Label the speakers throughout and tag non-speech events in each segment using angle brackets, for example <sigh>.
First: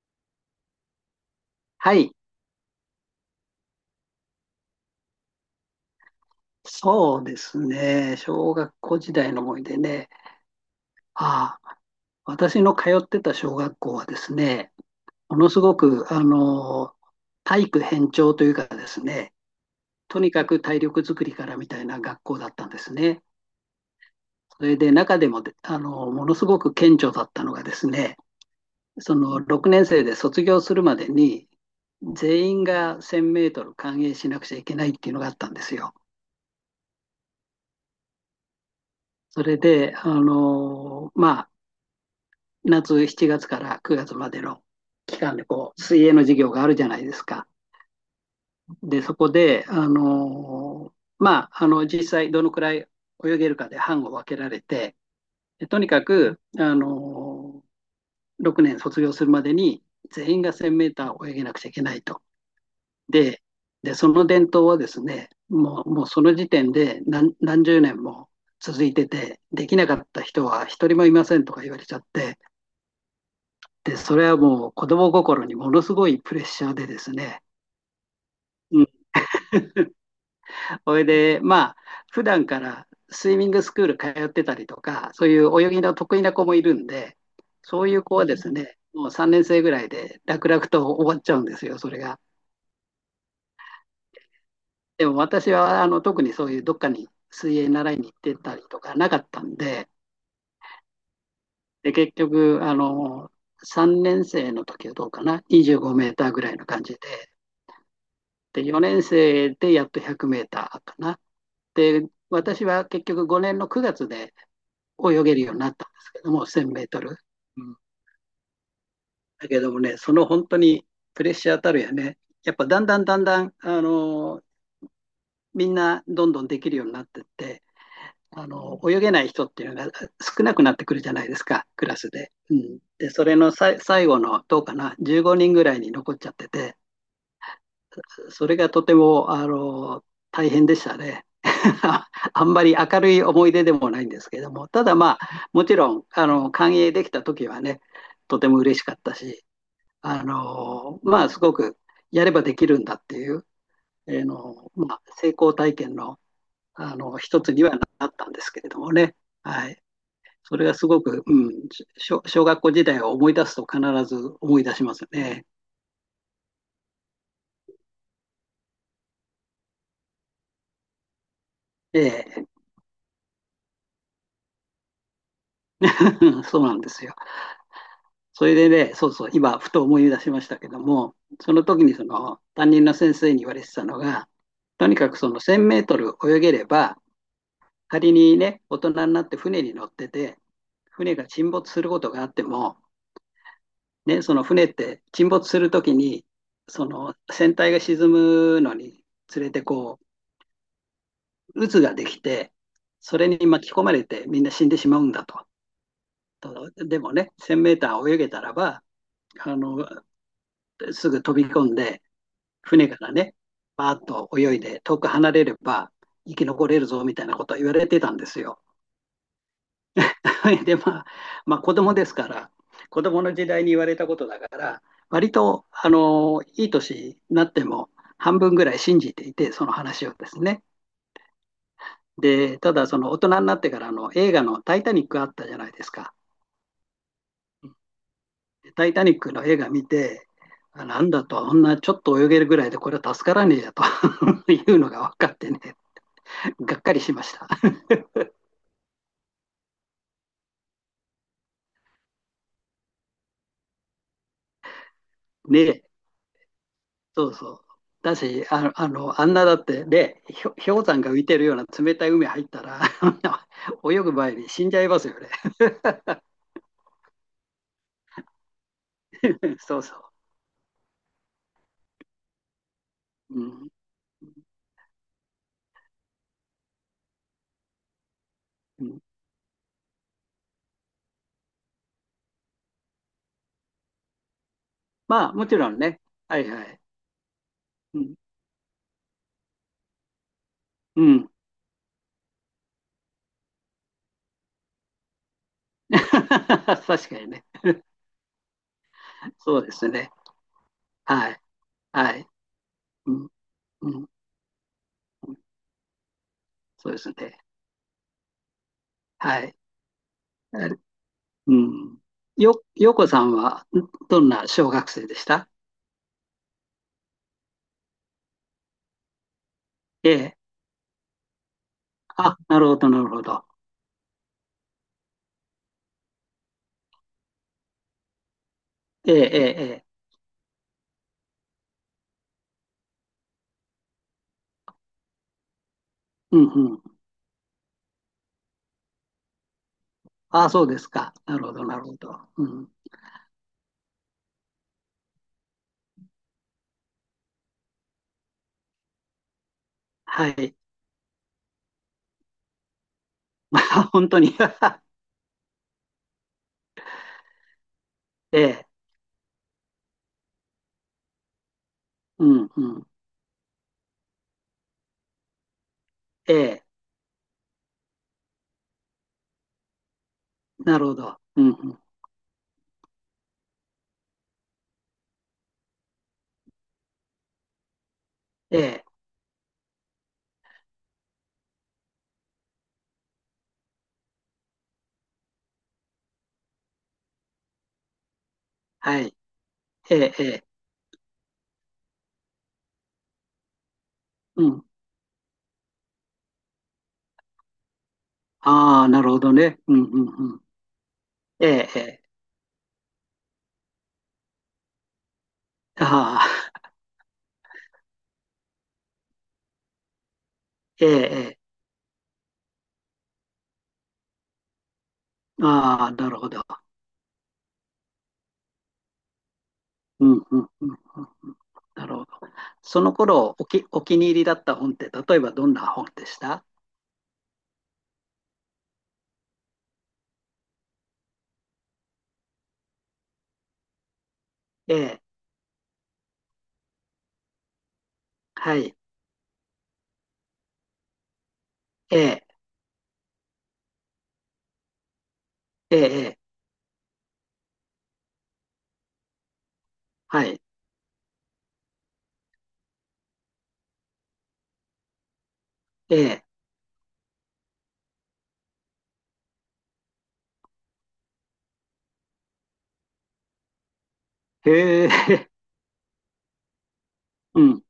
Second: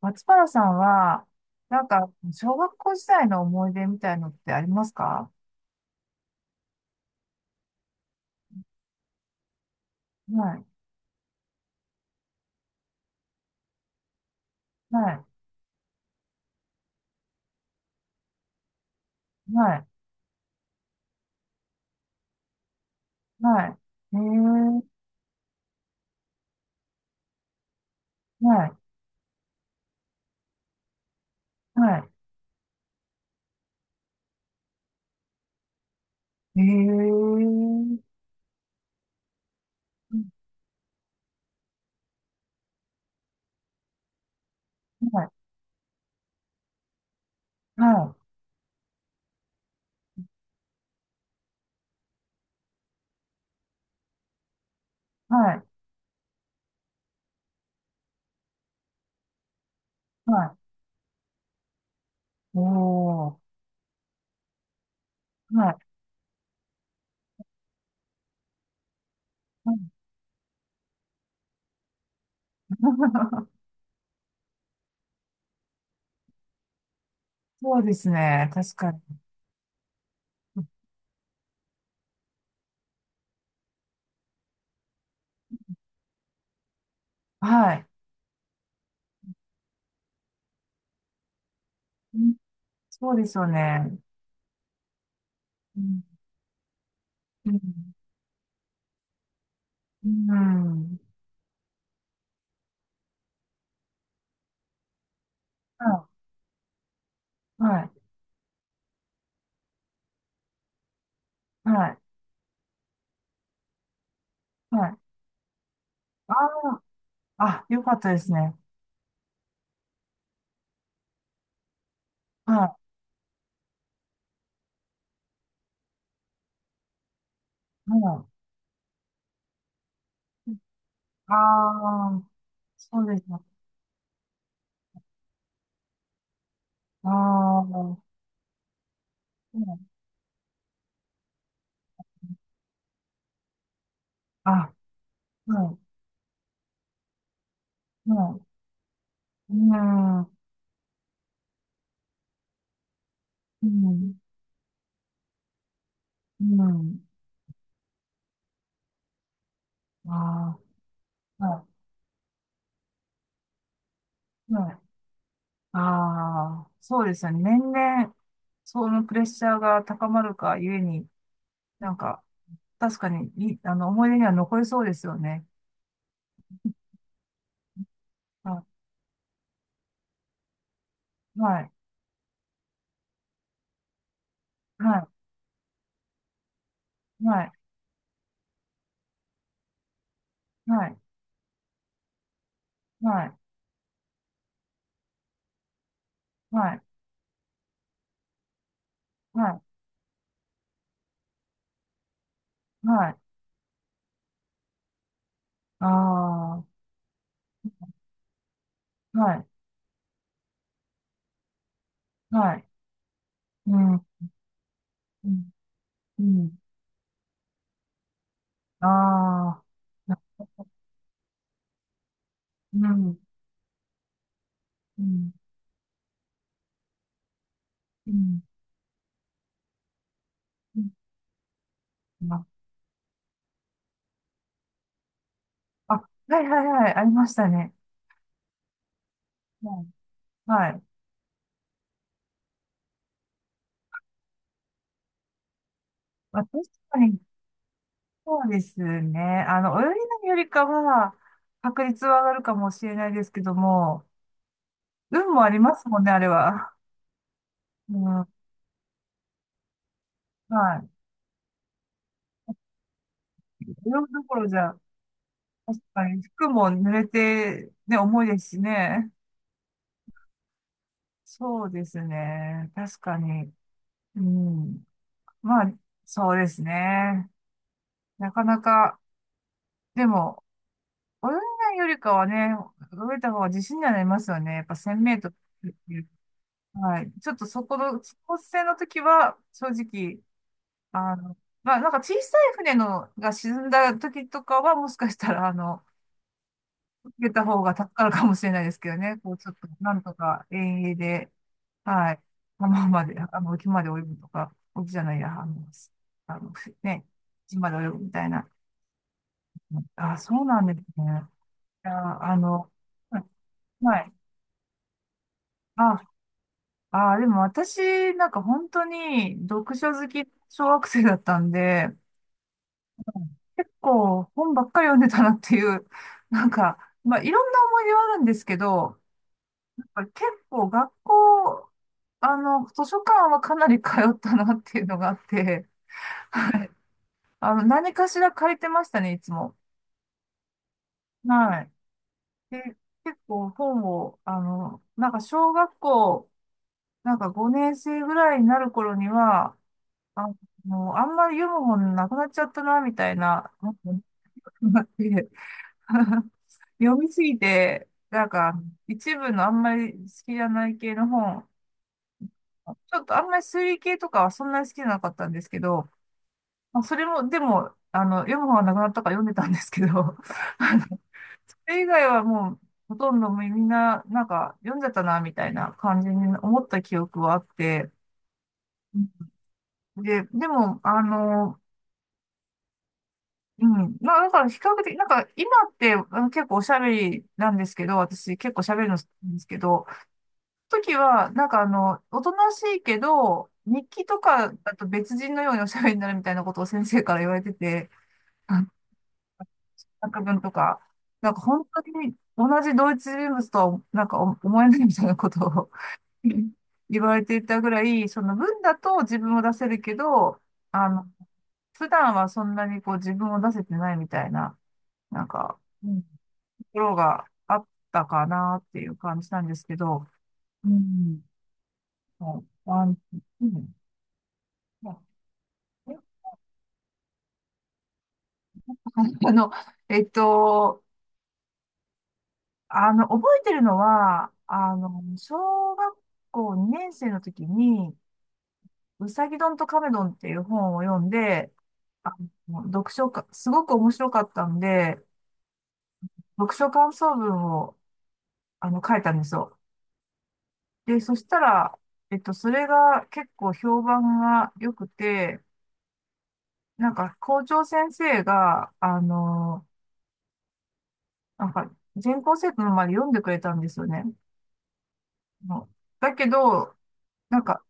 Speaker 1: 松原さんは、なん
Speaker 2: は
Speaker 1: か、
Speaker 2: い、
Speaker 1: 小学校時代の思い出みたいのってありますか？
Speaker 2: そうですね。小学校時代の思い出ね。
Speaker 1: はい、
Speaker 2: ああ、私の通ってた小学校はですね、
Speaker 1: はい、
Speaker 2: ものすごく、体育偏重というかですね、
Speaker 1: はい、
Speaker 2: とにかく体力づくりからみたいな学校だったんですね。
Speaker 1: はい。
Speaker 2: それで中でもで、ものすごく顕著だったのがですね、
Speaker 1: はい、
Speaker 2: その6年生で卒業するまでに、
Speaker 1: は
Speaker 2: 全員が1000メートル完泳しなくちゃいけないっていうのがあったんですよ。
Speaker 1: い。
Speaker 2: それで、夏7月から9月までの期
Speaker 1: はい、
Speaker 2: 間でこう水泳の授業があるじゃないですか。
Speaker 1: は
Speaker 2: で、そこで、実際どのくらい泳げるかで班を分けられて、
Speaker 1: い、はい、
Speaker 2: とにかく、6年卒業するまでに全
Speaker 1: は
Speaker 2: 員が
Speaker 1: い。
Speaker 2: 1000メーター泳げなくちゃいけないと。
Speaker 1: おー、
Speaker 2: で、でその伝統はですね、
Speaker 1: はい。
Speaker 2: もうその時点で何十年も続いてて、できなかった人は一人もいませんとか言われちゃって、
Speaker 1: <laughs>
Speaker 2: で、それはもう子供心にものすごいプレッシャーでですね。
Speaker 1: そうですね、確
Speaker 2: う
Speaker 1: か
Speaker 2: ん。
Speaker 1: に。
Speaker 2: それで、普段からスイミングスクール通ってたりとか、そういう泳ぎの得意な子もいるんで、
Speaker 1: は
Speaker 2: そ
Speaker 1: い。
Speaker 2: ういう子はですね、もう3年生ぐらいで楽々と終わっちゃうんですよ、それ
Speaker 1: う
Speaker 2: が。
Speaker 1: ん。そうですよね。
Speaker 2: でも私
Speaker 1: う
Speaker 2: は
Speaker 1: ん、
Speaker 2: 特にそういうどっかに
Speaker 1: う
Speaker 2: 水泳習
Speaker 1: ん、
Speaker 2: いに行ってたりとかなかったんで、
Speaker 1: うん。
Speaker 2: で結局3年生の時はどうかな、25
Speaker 1: は
Speaker 2: メーターぐらいの感じで、
Speaker 1: い、はい、
Speaker 2: で4年生でやっと100メーターかな。
Speaker 1: はい、
Speaker 2: で、私は結局5年の9月で
Speaker 1: はい。
Speaker 2: 泳げるようになったんですけども、1000
Speaker 1: あ
Speaker 2: メートル。
Speaker 1: あ、
Speaker 2: う
Speaker 1: あ、
Speaker 2: ん、
Speaker 1: よかったですね。
Speaker 2: だけどもね、その本当にプレッシャーたるやね、やっぱ
Speaker 1: は
Speaker 2: だんだんだんだん、みんなどんどんできるようになってって、
Speaker 1: い、はい。
Speaker 2: 泳げない人っていうのが少なくなってくるじゃない
Speaker 1: あ
Speaker 2: ですか、クラス
Speaker 1: あー、
Speaker 2: で。うん、
Speaker 1: そう
Speaker 2: で、
Speaker 1: で
Speaker 2: そ
Speaker 1: す
Speaker 2: れ
Speaker 1: ね。
Speaker 2: のさ最後のどうかな、15人ぐらいに残っちゃってて、
Speaker 1: ああ、う
Speaker 2: それがとても
Speaker 1: ん、
Speaker 2: 大変でしたね。<laughs> あんまり明るい思い出でもないんですけども、
Speaker 1: あ、
Speaker 2: ただまあ、
Speaker 1: う
Speaker 2: もち
Speaker 1: ん、
Speaker 2: ろん、歓迎できた時はね、
Speaker 1: う
Speaker 2: と
Speaker 1: ん、
Speaker 2: ても嬉しかったし、
Speaker 1: うん、
Speaker 2: すごくやればできるんだっていう、
Speaker 1: うん、
Speaker 2: の、成功体験の、
Speaker 1: うん、
Speaker 2: 一つにはなったんですけれどもね。はい。
Speaker 1: あ
Speaker 2: それがすごく、う
Speaker 1: あ、
Speaker 2: ん、
Speaker 1: は
Speaker 2: 小学校時代を思い出すと必ず
Speaker 1: い、
Speaker 2: 思い
Speaker 1: は
Speaker 2: 出
Speaker 1: い。
Speaker 2: しますね。
Speaker 1: ああ、そうですよね。年々、そのプレッシャーが高まるかゆえに、なん
Speaker 2: え
Speaker 1: か、
Speaker 2: え。
Speaker 1: 確かに、あの、思い出には残りそうですよね。
Speaker 2: <laughs> そうなんですよ。それ
Speaker 1: は
Speaker 2: でね、そうそう、今、ふと思い出しましたけども、
Speaker 1: い、
Speaker 2: そ
Speaker 1: は
Speaker 2: の
Speaker 1: い、
Speaker 2: 時にその担任の先生に言われてたのが、
Speaker 1: は
Speaker 2: とに
Speaker 1: い、
Speaker 2: かくその1000メートル泳げれば、
Speaker 1: はい、
Speaker 2: 仮にね、大人になって船に乗ってて、
Speaker 1: はい、
Speaker 2: 船が沈没することがあっても、
Speaker 1: はい、
Speaker 2: ね、その船って沈没するときに、
Speaker 1: はい、
Speaker 2: その船体が沈むのにつ
Speaker 1: は
Speaker 2: れ
Speaker 1: い、
Speaker 2: てこう渦ができて、
Speaker 1: はい、
Speaker 2: それに巻き込まれてみんな死んでしまうんだと。
Speaker 1: ああ、は
Speaker 2: とでもね、1000メーター泳げたらば、
Speaker 1: い、
Speaker 2: あのすぐ飛び込んで、
Speaker 1: はい、
Speaker 2: 船からね、
Speaker 1: う
Speaker 2: バー
Speaker 1: ん、
Speaker 2: ッと泳いで遠く
Speaker 1: う
Speaker 2: 離れ
Speaker 1: ん、
Speaker 2: れば
Speaker 1: う
Speaker 2: 生き
Speaker 1: ん。
Speaker 2: 残れるぞみたいなことを言われてたんですよ。
Speaker 1: ああ、な
Speaker 2: <laughs> で、まあ、子供ですから、
Speaker 1: う
Speaker 2: 子
Speaker 1: ん、
Speaker 2: 供の時代に言われたことだから、
Speaker 1: う
Speaker 2: 割
Speaker 1: ん、
Speaker 2: と、いい年になっても
Speaker 1: う
Speaker 2: 半
Speaker 1: ん、
Speaker 2: 分ぐらい信じていて、その話をですね。
Speaker 1: うん。
Speaker 2: で、ただ、その大人になってからの映画のタイタニックあったじゃないです
Speaker 1: あ、あ、
Speaker 2: か。
Speaker 1: はいはいはい、ありましたね。
Speaker 2: でタイタニックの映画
Speaker 1: はい。
Speaker 2: 見て、
Speaker 1: はい。
Speaker 2: あなんだと、あんなちょっと泳げるぐらいでこれは助からねえやと <laughs> いうのが分かってね、
Speaker 1: まあ、確
Speaker 2: がっか
Speaker 1: か
Speaker 2: りし
Speaker 1: に、
Speaker 2: ました。
Speaker 1: そうですね。あの、泳ぎのよりかは、確率は上がるかもしれないですけども、運もありま
Speaker 2: で、
Speaker 1: すもんね、あれは。
Speaker 2: そうそう。
Speaker 1: うん、
Speaker 2: だ
Speaker 1: は
Speaker 2: し、あの、あの、あんなだって、で、氷山が浮いてるような冷たい海入ったら、<laughs> あんな
Speaker 1: い。泳
Speaker 2: 泳
Speaker 1: ぐ
Speaker 2: ぐ
Speaker 1: ど
Speaker 2: 前
Speaker 1: ころ
Speaker 2: に
Speaker 1: じ
Speaker 2: 死ん
Speaker 1: ゃ、
Speaker 2: じゃいますよね。
Speaker 1: 確かに、服も濡れて、ね、重いですしね。
Speaker 2: <laughs> そうそ
Speaker 1: そうですね。確か
Speaker 2: う。う
Speaker 1: に。
Speaker 2: ん。
Speaker 1: うん。まあ、そうですね。なかな
Speaker 2: う
Speaker 1: か、
Speaker 2: ん、
Speaker 1: でも、泳げないよりかはね、泳いだ方が自信にはなりますよね。やっぱ1000メー
Speaker 2: ま
Speaker 1: ト
Speaker 2: あ、もちろんね。
Speaker 1: ル。
Speaker 2: はいはい。
Speaker 1: はい。ちょっとそこ
Speaker 2: う
Speaker 1: の、
Speaker 2: ん。
Speaker 1: スポーツ船の時は、正直、
Speaker 2: う
Speaker 1: あ
Speaker 2: ん。
Speaker 1: の、まあ、なんか小さい船のが沈んだ時とかは、もしかしたら、あの、
Speaker 2: <laughs> 確
Speaker 1: 受
Speaker 2: かに
Speaker 1: けた
Speaker 2: ね。
Speaker 1: 方が助かるかもしれないですけどね。こう、ちょっ
Speaker 2: そう
Speaker 1: と、
Speaker 2: です
Speaker 1: なん
Speaker 2: ね。
Speaker 1: とか遠泳で、
Speaker 2: はい。
Speaker 1: は
Speaker 2: は
Speaker 1: い。
Speaker 2: い。
Speaker 1: 浜ま
Speaker 2: う
Speaker 1: で、
Speaker 2: ん。
Speaker 1: あの、沖まで
Speaker 2: う
Speaker 1: 泳
Speaker 2: ん。
Speaker 1: ぐとか、沖じゃないや、あの、あの
Speaker 2: そうで
Speaker 1: ね、
Speaker 2: すね。
Speaker 1: 島まで泳ぐみたいな。
Speaker 2: はい。
Speaker 1: あ、そう
Speaker 2: あ
Speaker 1: なんで
Speaker 2: れ、
Speaker 1: すね。い
Speaker 2: うん。
Speaker 1: や、あ
Speaker 2: よ、
Speaker 1: の、
Speaker 2: よこさんは、
Speaker 1: はい。
Speaker 2: どんな小学生でした？
Speaker 1: あ、あー、でも私、なんか本当に読書好
Speaker 2: え
Speaker 1: き、
Speaker 2: え。
Speaker 1: 小学生だったんで、
Speaker 2: あ、なるほど、なるほど。
Speaker 1: 結構本ばっかり読んでたなっていう、<laughs> なんか、まあいろんな思い出はあるんですけど、
Speaker 2: ええ、ええ、え
Speaker 1: や
Speaker 2: え。
Speaker 1: っぱ結構学校、あの、図書館はかなり通ったなっていうのがあって、
Speaker 2: うん、
Speaker 1: はい。
Speaker 2: うん。
Speaker 1: あの、何かしら借りてましたね、いつも。
Speaker 2: ああ、そうですか。なるほ
Speaker 1: は
Speaker 2: ど、
Speaker 1: い。
Speaker 2: なるほど。う
Speaker 1: で、
Speaker 2: ん。
Speaker 1: 結構本を、あの、なんか小学校、なんか5年生ぐらいになる頃には、あ、
Speaker 2: はい。<laughs>
Speaker 1: もう、あんまり読む本なくなっちゃったな、みたいな。
Speaker 2: まあ、本当に。
Speaker 1: <laughs>
Speaker 2: <laughs>
Speaker 1: 読みすぎて、なん
Speaker 2: え
Speaker 1: か、
Speaker 2: え、
Speaker 1: 一部のあんまり好きじゃない系の本、
Speaker 2: うん、うん。
Speaker 1: ちょっとあんまり推理系とかはそんなに好きじゃなかったんですけど、
Speaker 2: ええ、
Speaker 1: まあ、それも、でも、あの、読む本はなくなったから読んでたんですけど、<laughs> あ
Speaker 2: な
Speaker 1: の、
Speaker 2: るほど。うん、う
Speaker 1: そ
Speaker 2: ん。
Speaker 1: れ以外はもう、ほとんどみんな、なんか、読んじゃったな、みたいな感じに思った記憶はあって、
Speaker 2: ええ、
Speaker 1: で、でも、あの、うん。まあ、だから比較的、なんか今ってあの結構おしゃべりなんですけど、私結構しゃべるの
Speaker 2: は
Speaker 1: 好き
Speaker 2: い。
Speaker 1: なんですけど、
Speaker 2: ええ、ええ、
Speaker 1: 時はなんかあの、おとなしいけど、日記と
Speaker 2: う
Speaker 1: か
Speaker 2: ん。
Speaker 1: だと別人のようにおしゃべりになるみたいなことを先生から言われてて、あ
Speaker 2: ああ、なるほどね。うん、うん、
Speaker 1: 作
Speaker 2: う
Speaker 1: 文
Speaker 2: ん。
Speaker 1: とか、なんか
Speaker 2: え
Speaker 1: 本
Speaker 2: え、え
Speaker 1: 当
Speaker 2: え、
Speaker 1: に同一人物とはなんか思えないみたいなことを、
Speaker 2: あ
Speaker 1: <laughs>
Speaker 2: あ。
Speaker 1: 言われていたぐらい、その文だと自分を出せるけど、
Speaker 2: <laughs> え
Speaker 1: あ
Speaker 2: え、
Speaker 1: の、
Speaker 2: え
Speaker 1: 普段はそんなにこう自分を出せてないみたいな、なん
Speaker 2: え、
Speaker 1: か、
Speaker 2: あ
Speaker 1: う
Speaker 2: あ、
Speaker 1: ん、
Speaker 2: なるほど。
Speaker 1: ころがあったかなっていう感じなんですけど、
Speaker 2: うん、うん、うん、う
Speaker 1: う
Speaker 2: んうん。
Speaker 1: ん。
Speaker 2: なるほど。
Speaker 1: もう
Speaker 2: そ
Speaker 1: ワ
Speaker 2: の
Speaker 1: ン、
Speaker 2: 頃、
Speaker 1: うん、
Speaker 2: お気に入りだった本っ
Speaker 1: ま
Speaker 2: て、例えばどんな本
Speaker 1: あ、え、
Speaker 2: でした？
Speaker 1: <laughs> あの、えっと、あの、覚えてるのは、
Speaker 2: え
Speaker 1: あの、
Speaker 2: え、
Speaker 1: 小学校2年生の時に、
Speaker 2: はい。
Speaker 1: うさぎどんとカメドンっていう本を読んで、
Speaker 2: え
Speaker 1: あ
Speaker 2: え、
Speaker 1: の、読書か、すごく面白かったんで、
Speaker 2: ええ、ええ。
Speaker 1: 読書感想文を、あの、書いたんですよ。
Speaker 2: はい。
Speaker 1: で、そしたら、それが結構評判が良くて、
Speaker 2: ええ、
Speaker 1: なんか校長先生が、あの、なんか全校生徒の前で読んでくれたんですよね。
Speaker 2: へえ。
Speaker 1: もうだけど、
Speaker 2: <laughs>
Speaker 1: な
Speaker 2: う
Speaker 1: んか
Speaker 2: ん。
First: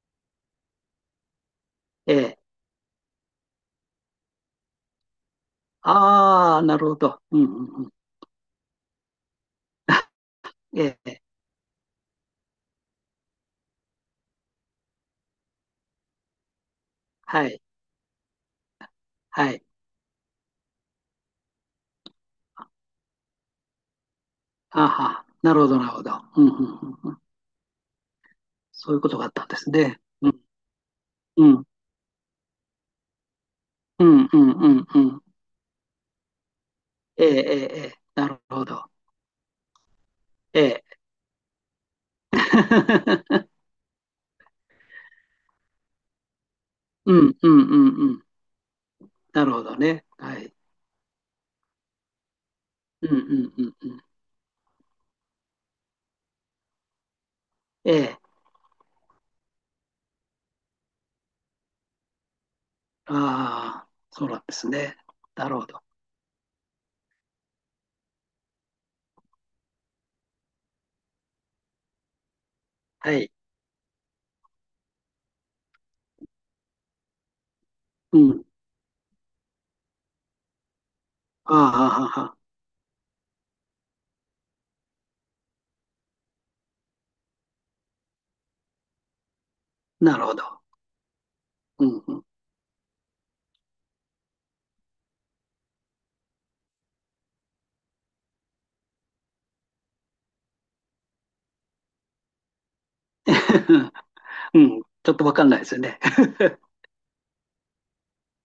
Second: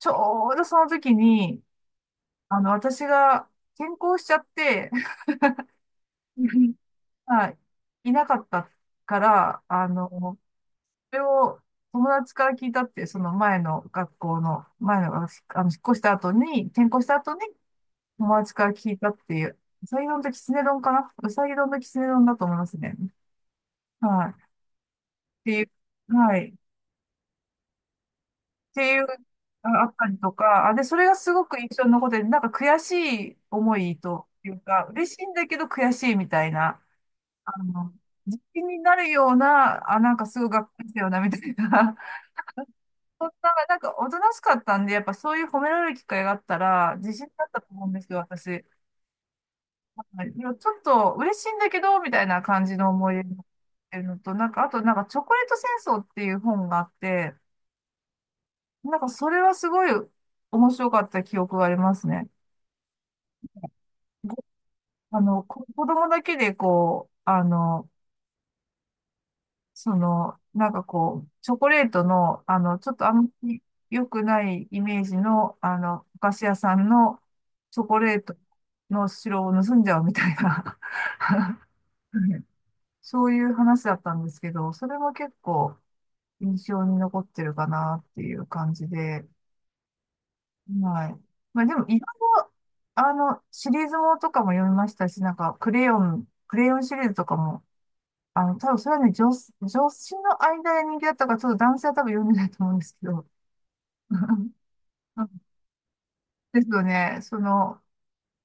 Speaker 1: ちょうどその時に、
Speaker 2: ええ。
Speaker 1: あの、私が転校しちゃって、
Speaker 2: ああ、な
Speaker 1: <laughs>
Speaker 2: るほど。うんう
Speaker 1: はい、
Speaker 2: んうん。
Speaker 1: いなかったから、あの、そ
Speaker 2: え
Speaker 1: れ
Speaker 2: え、
Speaker 1: を友達から聞いたって、その前の学校の、前の、あの、引っ越した後に、転校した後に
Speaker 2: はい、
Speaker 1: 友達から聞いたってい
Speaker 2: は
Speaker 1: う、
Speaker 2: い。
Speaker 1: うさぎ丼ときつね丼かな、うさぎ丼ときつね丼だと思いますね。はい。
Speaker 2: ああは、
Speaker 1: て
Speaker 2: なる
Speaker 1: い
Speaker 2: ほ
Speaker 1: う、
Speaker 2: ど、なるほど。
Speaker 1: は
Speaker 2: うんう
Speaker 1: い。っ
Speaker 2: んうんうん。
Speaker 1: て
Speaker 2: そうい
Speaker 1: い
Speaker 2: う
Speaker 1: う、
Speaker 2: ことがあったんで
Speaker 1: あ
Speaker 2: す
Speaker 1: あっ
Speaker 2: ね。
Speaker 1: たり
Speaker 2: う
Speaker 1: と
Speaker 2: ん、
Speaker 1: か、あ、で、それがすご
Speaker 2: う
Speaker 1: く
Speaker 2: ん、
Speaker 1: 印象に残ってて、なんか悔しい思い
Speaker 2: う
Speaker 1: と
Speaker 2: ん、う
Speaker 1: い
Speaker 2: ん、
Speaker 1: う
Speaker 2: う
Speaker 1: か、
Speaker 2: んう
Speaker 1: 嬉し
Speaker 2: ん。
Speaker 1: いんだけど悔しいみたいな、
Speaker 2: ええ、え
Speaker 1: あ
Speaker 2: え、え
Speaker 1: の、
Speaker 2: え。な
Speaker 1: 自
Speaker 2: るほ
Speaker 1: 信に
Speaker 2: ど。
Speaker 1: なるような、あ、なんかすごいが
Speaker 2: え
Speaker 1: っか
Speaker 2: え。
Speaker 1: りしたよな、みたいな。<laughs> そん
Speaker 2: <laughs>
Speaker 1: な、なんかおとなしかったんで、やっぱそういう褒められる機会があったら、自
Speaker 2: う
Speaker 1: 信
Speaker 2: ん、
Speaker 1: だ
Speaker 2: う
Speaker 1: った
Speaker 2: ん、
Speaker 1: と
Speaker 2: う
Speaker 1: 思うんで
Speaker 2: ん、
Speaker 1: す
Speaker 2: う
Speaker 1: よ、
Speaker 2: ん。
Speaker 1: 私。
Speaker 2: なるほどね。
Speaker 1: はい、
Speaker 2: は
Speaker 1: で
Speaker 2: い。
Speaker 1: もちょっと嬉しいんだけど、みたいな感じの
Speaker 2: うん、
Speaker 1: 思い出
Speaker 2: う
Speaker 1: になっ
Speaker 2: ん、うん、う
Speaker 1: てる
Speaker 2: ん。
Speaker 1: のと、なんか、あと、なんか、チョコレート戦争っていう本があって、
Speaker 2: ええ、
Speaker 1: なんかそれはすごい面白かった記憶がありますね。
Speaker 2: ああ、そう
Speaker 1: ご、
Speaker 2: なんですね。
Speaker 1: あの、
Speaker 2: なる
Speaker 1: こ、
Speaker 2: ほど。
Speaker 1: 子供だけでこう、あの、その、なんかこう、チョコレートの、あの、ちょっとあ
Speaker 2: は
Speaker 1: んま
Speaker 2: い。
Speaker 1: り良くないイメージの、あの、お菓子屋さんのチョコレ
Speaker 2: う
Speaker 1: ート
Speaker 2: ん。
Speaker 1: の白を盗んじゃうみたいな、
Speaker 2: ああ、
Speaker 1: <laughs>
Speaker 2: はあ、はあ。
Speaker 1: そういう話だったんですけど、それも結構印象に残ってるかなっていう感じで、
Speaker 2: なるほど。
Speaker 1: はい。まあでも、
Speaker 2: う
Speaker 1: いろい
Speaker 2: ん、うん。
Speaker 1: ろ、あの、シリーズものとかも読みましたし、なんか、クレヨンシリーズとかも、あの、多分それはね、女子の間で人気だったから、ちょっと男性は多分読んでないと思うんですけど。
Speaker 2: <laughs>
Speaker 1: <laughs>
Speaker 2: うん、ちょっとわかんないですよね。
Speaker 1: ですよね。その、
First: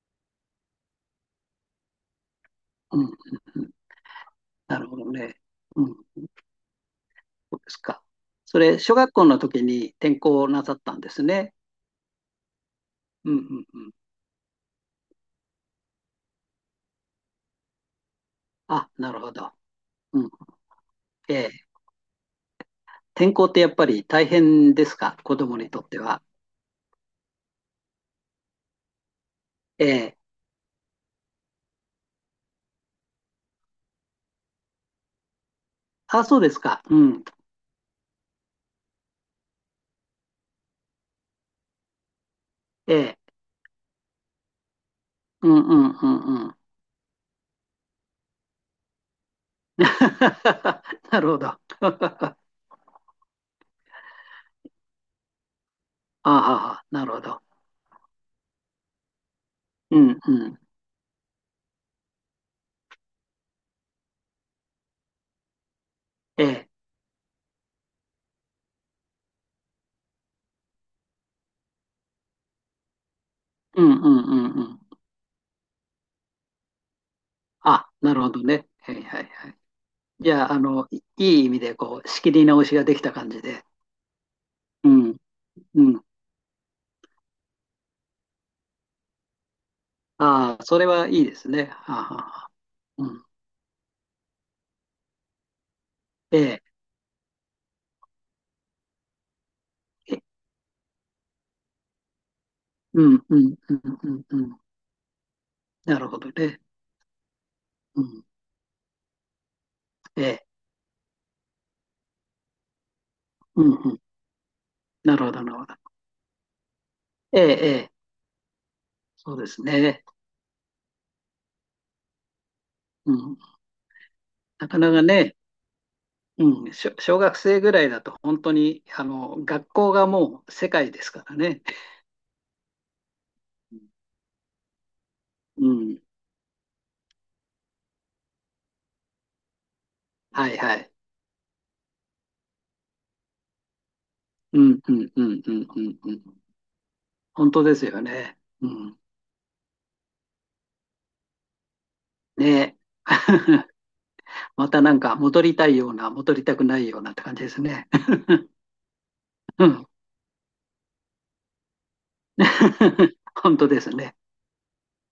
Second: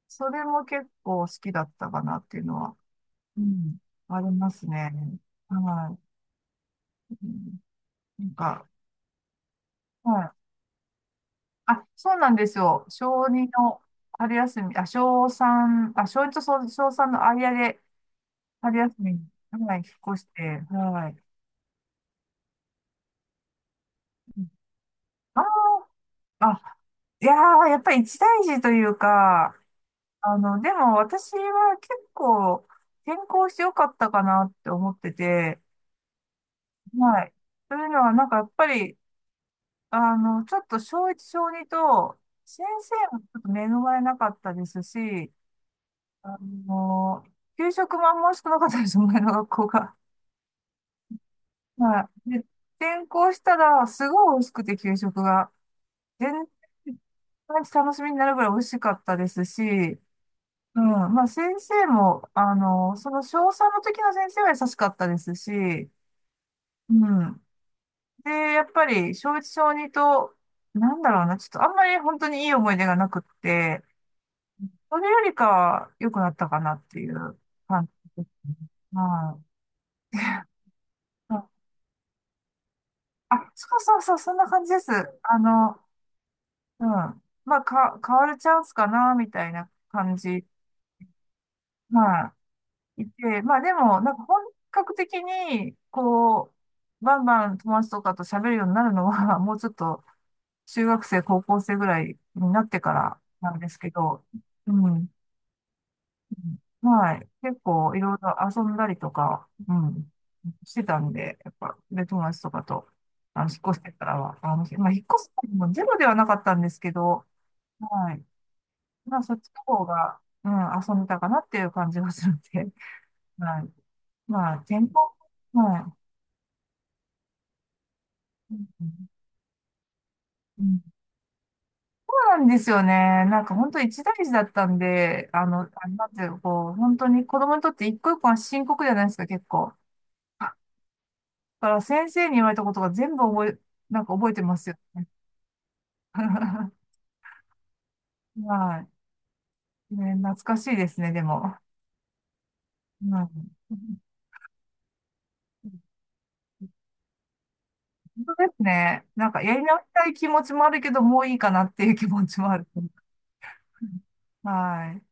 Speaker 1: それも結構好きだったかなっていうのは、
Speaker 2: うん、うん
Speaker 1: う
Speaker 2: うん。
Speaker 1: ん、あります
Speaker 2: なる
Speaker 1: ね。
Speaker 2: ほどね。うん、
Speaker 1: はい。う
Speaker 2: そ
Speaker 1: ん、
Speaker 2: うですか。
Speaker 1: なん
Speaker 2: そ
Speaker 1: か、
Speaker 2: れ、小学校の時に転
Speaker 1: はい。
Speaker 2: 校なさったんですね。
Speaker 1: あ、そうなんですよ。小
Speaker 2: うん、う
Speaker 1: 2
Speaker 2: ん、う
Speaker 1: の
Speaker 2: ん。
Speaker 1: 春休み、あ、小三、あ、小一と小3の間で、春
Speaker 2: あ、
Speaker 1: 休
Speaker 2: な
Speaker 1: みに、
Speaker 2: るほど。
Speaker 1: はい、引っ越
Speaker 2: う
Speaker 1: し
Speaker 2: ん。
Speaker 1: て、はい。
Speaker 2: ええ、転校ってやっぱり大変ですか、子
Speaker 1: あ、
Speaker 2: 供にとっては。
Speaker 1: ああ、いやー、やっぱり一大事というか、
Speaker 2: ええ、
Speaker 1: あの、でも私は結構転校してよかったかなって思ってて、
Speaker 2: あ、そうですか。う
Speaker 1: は
Speaker 2: ん。
Speaker 1: い。というのは、なんかやっぱり、あの、ちょっと小一小二と、先
Speaker 2: え
Speaker 1: 生
Speaker 2: え、
Speaker 1: もちょっと恵まれなかったですし、
Speaker 2: うん、うん、うん、
Speaker 1: あ
Speaker 2: うん。
Speaker 1: の、給食もあんま美味しくなかったです、前の学校が。
Speaker 2: <laughs> なるほど。<laughs>
Speaker 1: はい。
Speaker 2: あ
Speaker 1: で、転校したら、すごい美味しくて、給食が。全
Speaker 2: あ、
Speaker 1: 然
Speaker 2: なるほど。
Speaker 1: 毎日楽しみになるぐらい美味しかったですし、
Speaker 2: うん、うん。
Speaker 1: うん、まあ先生も、あの、その小三の時の先生は優しかったですし、
Speaker 2: ええ、
Speaker 1: うん。で、やっぱり小一小二と、なんだろうな、ちょっとあんまり本当にいい思い出がなくっ
Speaker 2: う
Speaker 1: て、
Speaker 2: ん、うん、うん、うん。
Speaker 1: それよりかは良くなったかなっていう感
Speaker 2: あ、なる
Speaker 1: じです。
Speaker 2: ほどね。はい、はい、
Speaker 1: はい。
Speaker 2: はい。じゃあ、い
Speaker 1: う
Speaker 2: いい意
Speaker 1: ん、
Speaker 2: 味で、こう、仕切り直しができた感
Speaker 1: あ、
Speaker 2: じで。
Speaker 1: そうそうそう、そんな感じで
Speaker 2: う
Speaker 1: す。
Speaker 2: ん、
Speaker 1: あの、
Speaker 2: うん。
Speaker 1: うん。まあ、か、変わるチャンスかな、みたいな感じ。
Speaker 2: ああ、それはいいですね。はあはあ
Speaker 1: は
Speaker 2: はあ。
Speaker 1: い、
Speaker 2: う
Speaker 1: い
Speaker 2: ん、
Speaker 1: て、まあでも、なんか本格的に、
Speaker 2: え
Speaker 1: こ
Speaker 2: え、
Speaker 1: う、バンバン友達とかと喋るようになるのは、もうちょっと
Speaker 2: え
Speaker 1: 中学生、高校生ぐらいになってか
Speaker 2: う
Speaker 1: ら
Speaker 2: ん、う
Speaker 1: な
Speaker 2: ん、
Speaker 1: んで
Speaker 2: う
Speaker 1: す
Speaker 2: ん、
Speaker 1: け
Speaker 2: う
Speaker 1: ど、
Speaker 2: ん、うん。
Speaker 1: うん。うん、
Speaker 2: なるほどね。
Speaker 1: はい。結構い
Speaker 2: う
Speaker 1: ろい
Speaker 2: ん、
Speaker 1: ろ遊んだりとか、うん、
Speaker 2: ええ、
Speaker 1: してたんで、やっぱ、で、友達とかと、あの、引っ
Speaker 2: うん、
Speaker 1: 越して
Speaker 2: うん。
Speaker 1: からは、あの、まあ、引っ
Speaker 2: な
Speaker 1: 越
Speaker 2: る
Speaker 1: す
Speaker 2: ほど、なるほ
Speaker 1: のも
Speaker 2: ど。
Speaker 1: ゼロではなかったんですけど、
Speaker 2: ええ、ええ、
Speaker 1: はい。まあ、
Speaker 2: そ
Speaker 1: そ
Speaker 2: う
Speaker 1: っ
Speaker 2: で
Speaker 1: ち
Speaker 2: す
Speaker 1: の方
Speaker 2: ね。
Speaker 1: が、うん、遊んでたかなっていう感じがするんで、
Speaker 2: うん、
Speaker 1: はい。まあ、
Speaker 2: なか
Speaker 1: 健
Speaker 2: な
Speaker 1: 康、
Speaker 2: かね、
Speaker 1: は
Speaker 2: うん、小学生ぐらいだと本当
Speaker 1: い。う
Speaker 2: に、
Speaker 1: ん、
Speaker 2: 学校がもう
Speaker 1: う
Speaker 2: 世
Speaker 1: ん、
Speaker 2: 界ですからね。
Speaker 1: そうなんですよね。なんか本当一大事だったんで、あの、
Speaker 2: う
Speaker 1: あれ
Speaker 2: ん、
Speaker 1: なんていうのこう、本当に子供にとって一個一個は深刻じゃないですか、結構。
Speaker 2: は
Speaker 1: だ
Speaker 2: いはい。
Speaker 1: から先生に言われたことが全部覚え、なんか覚えてま
Speaker 2: う
Speaker 1: すよ
Speaker 2: ん、う
Speaker 1: ね。
Speaker 2: ん、うん、うん、うん。うん。
Speaker 1: <laughs>
Speaker 2: 本当ですよね。う
Speaker 1: は
Speaker 2: ん、
Speaker 1: い。ね、懐かしいですね、でも。
Speaker 2: ねえ。
Speaker 1: うん、本
Speaker 2: <laughs> またなんか戻りたいような、戻りたくないようなって感じですね。
Speaker 1: 当ですね。なんかや
Speaker 2: <laughs>
Speaker 1: り
Speaker 2: う
Speaker 1: 直し
Speaker 2: ん。
Speaker 1: たい気持ちもあるけど、もういいかなっていう気持ちもある。
Speaker 2: <laughs> 本
Speaker 1: <laughs>
Speaker 2: 当ですね。
Speaker 1: はい。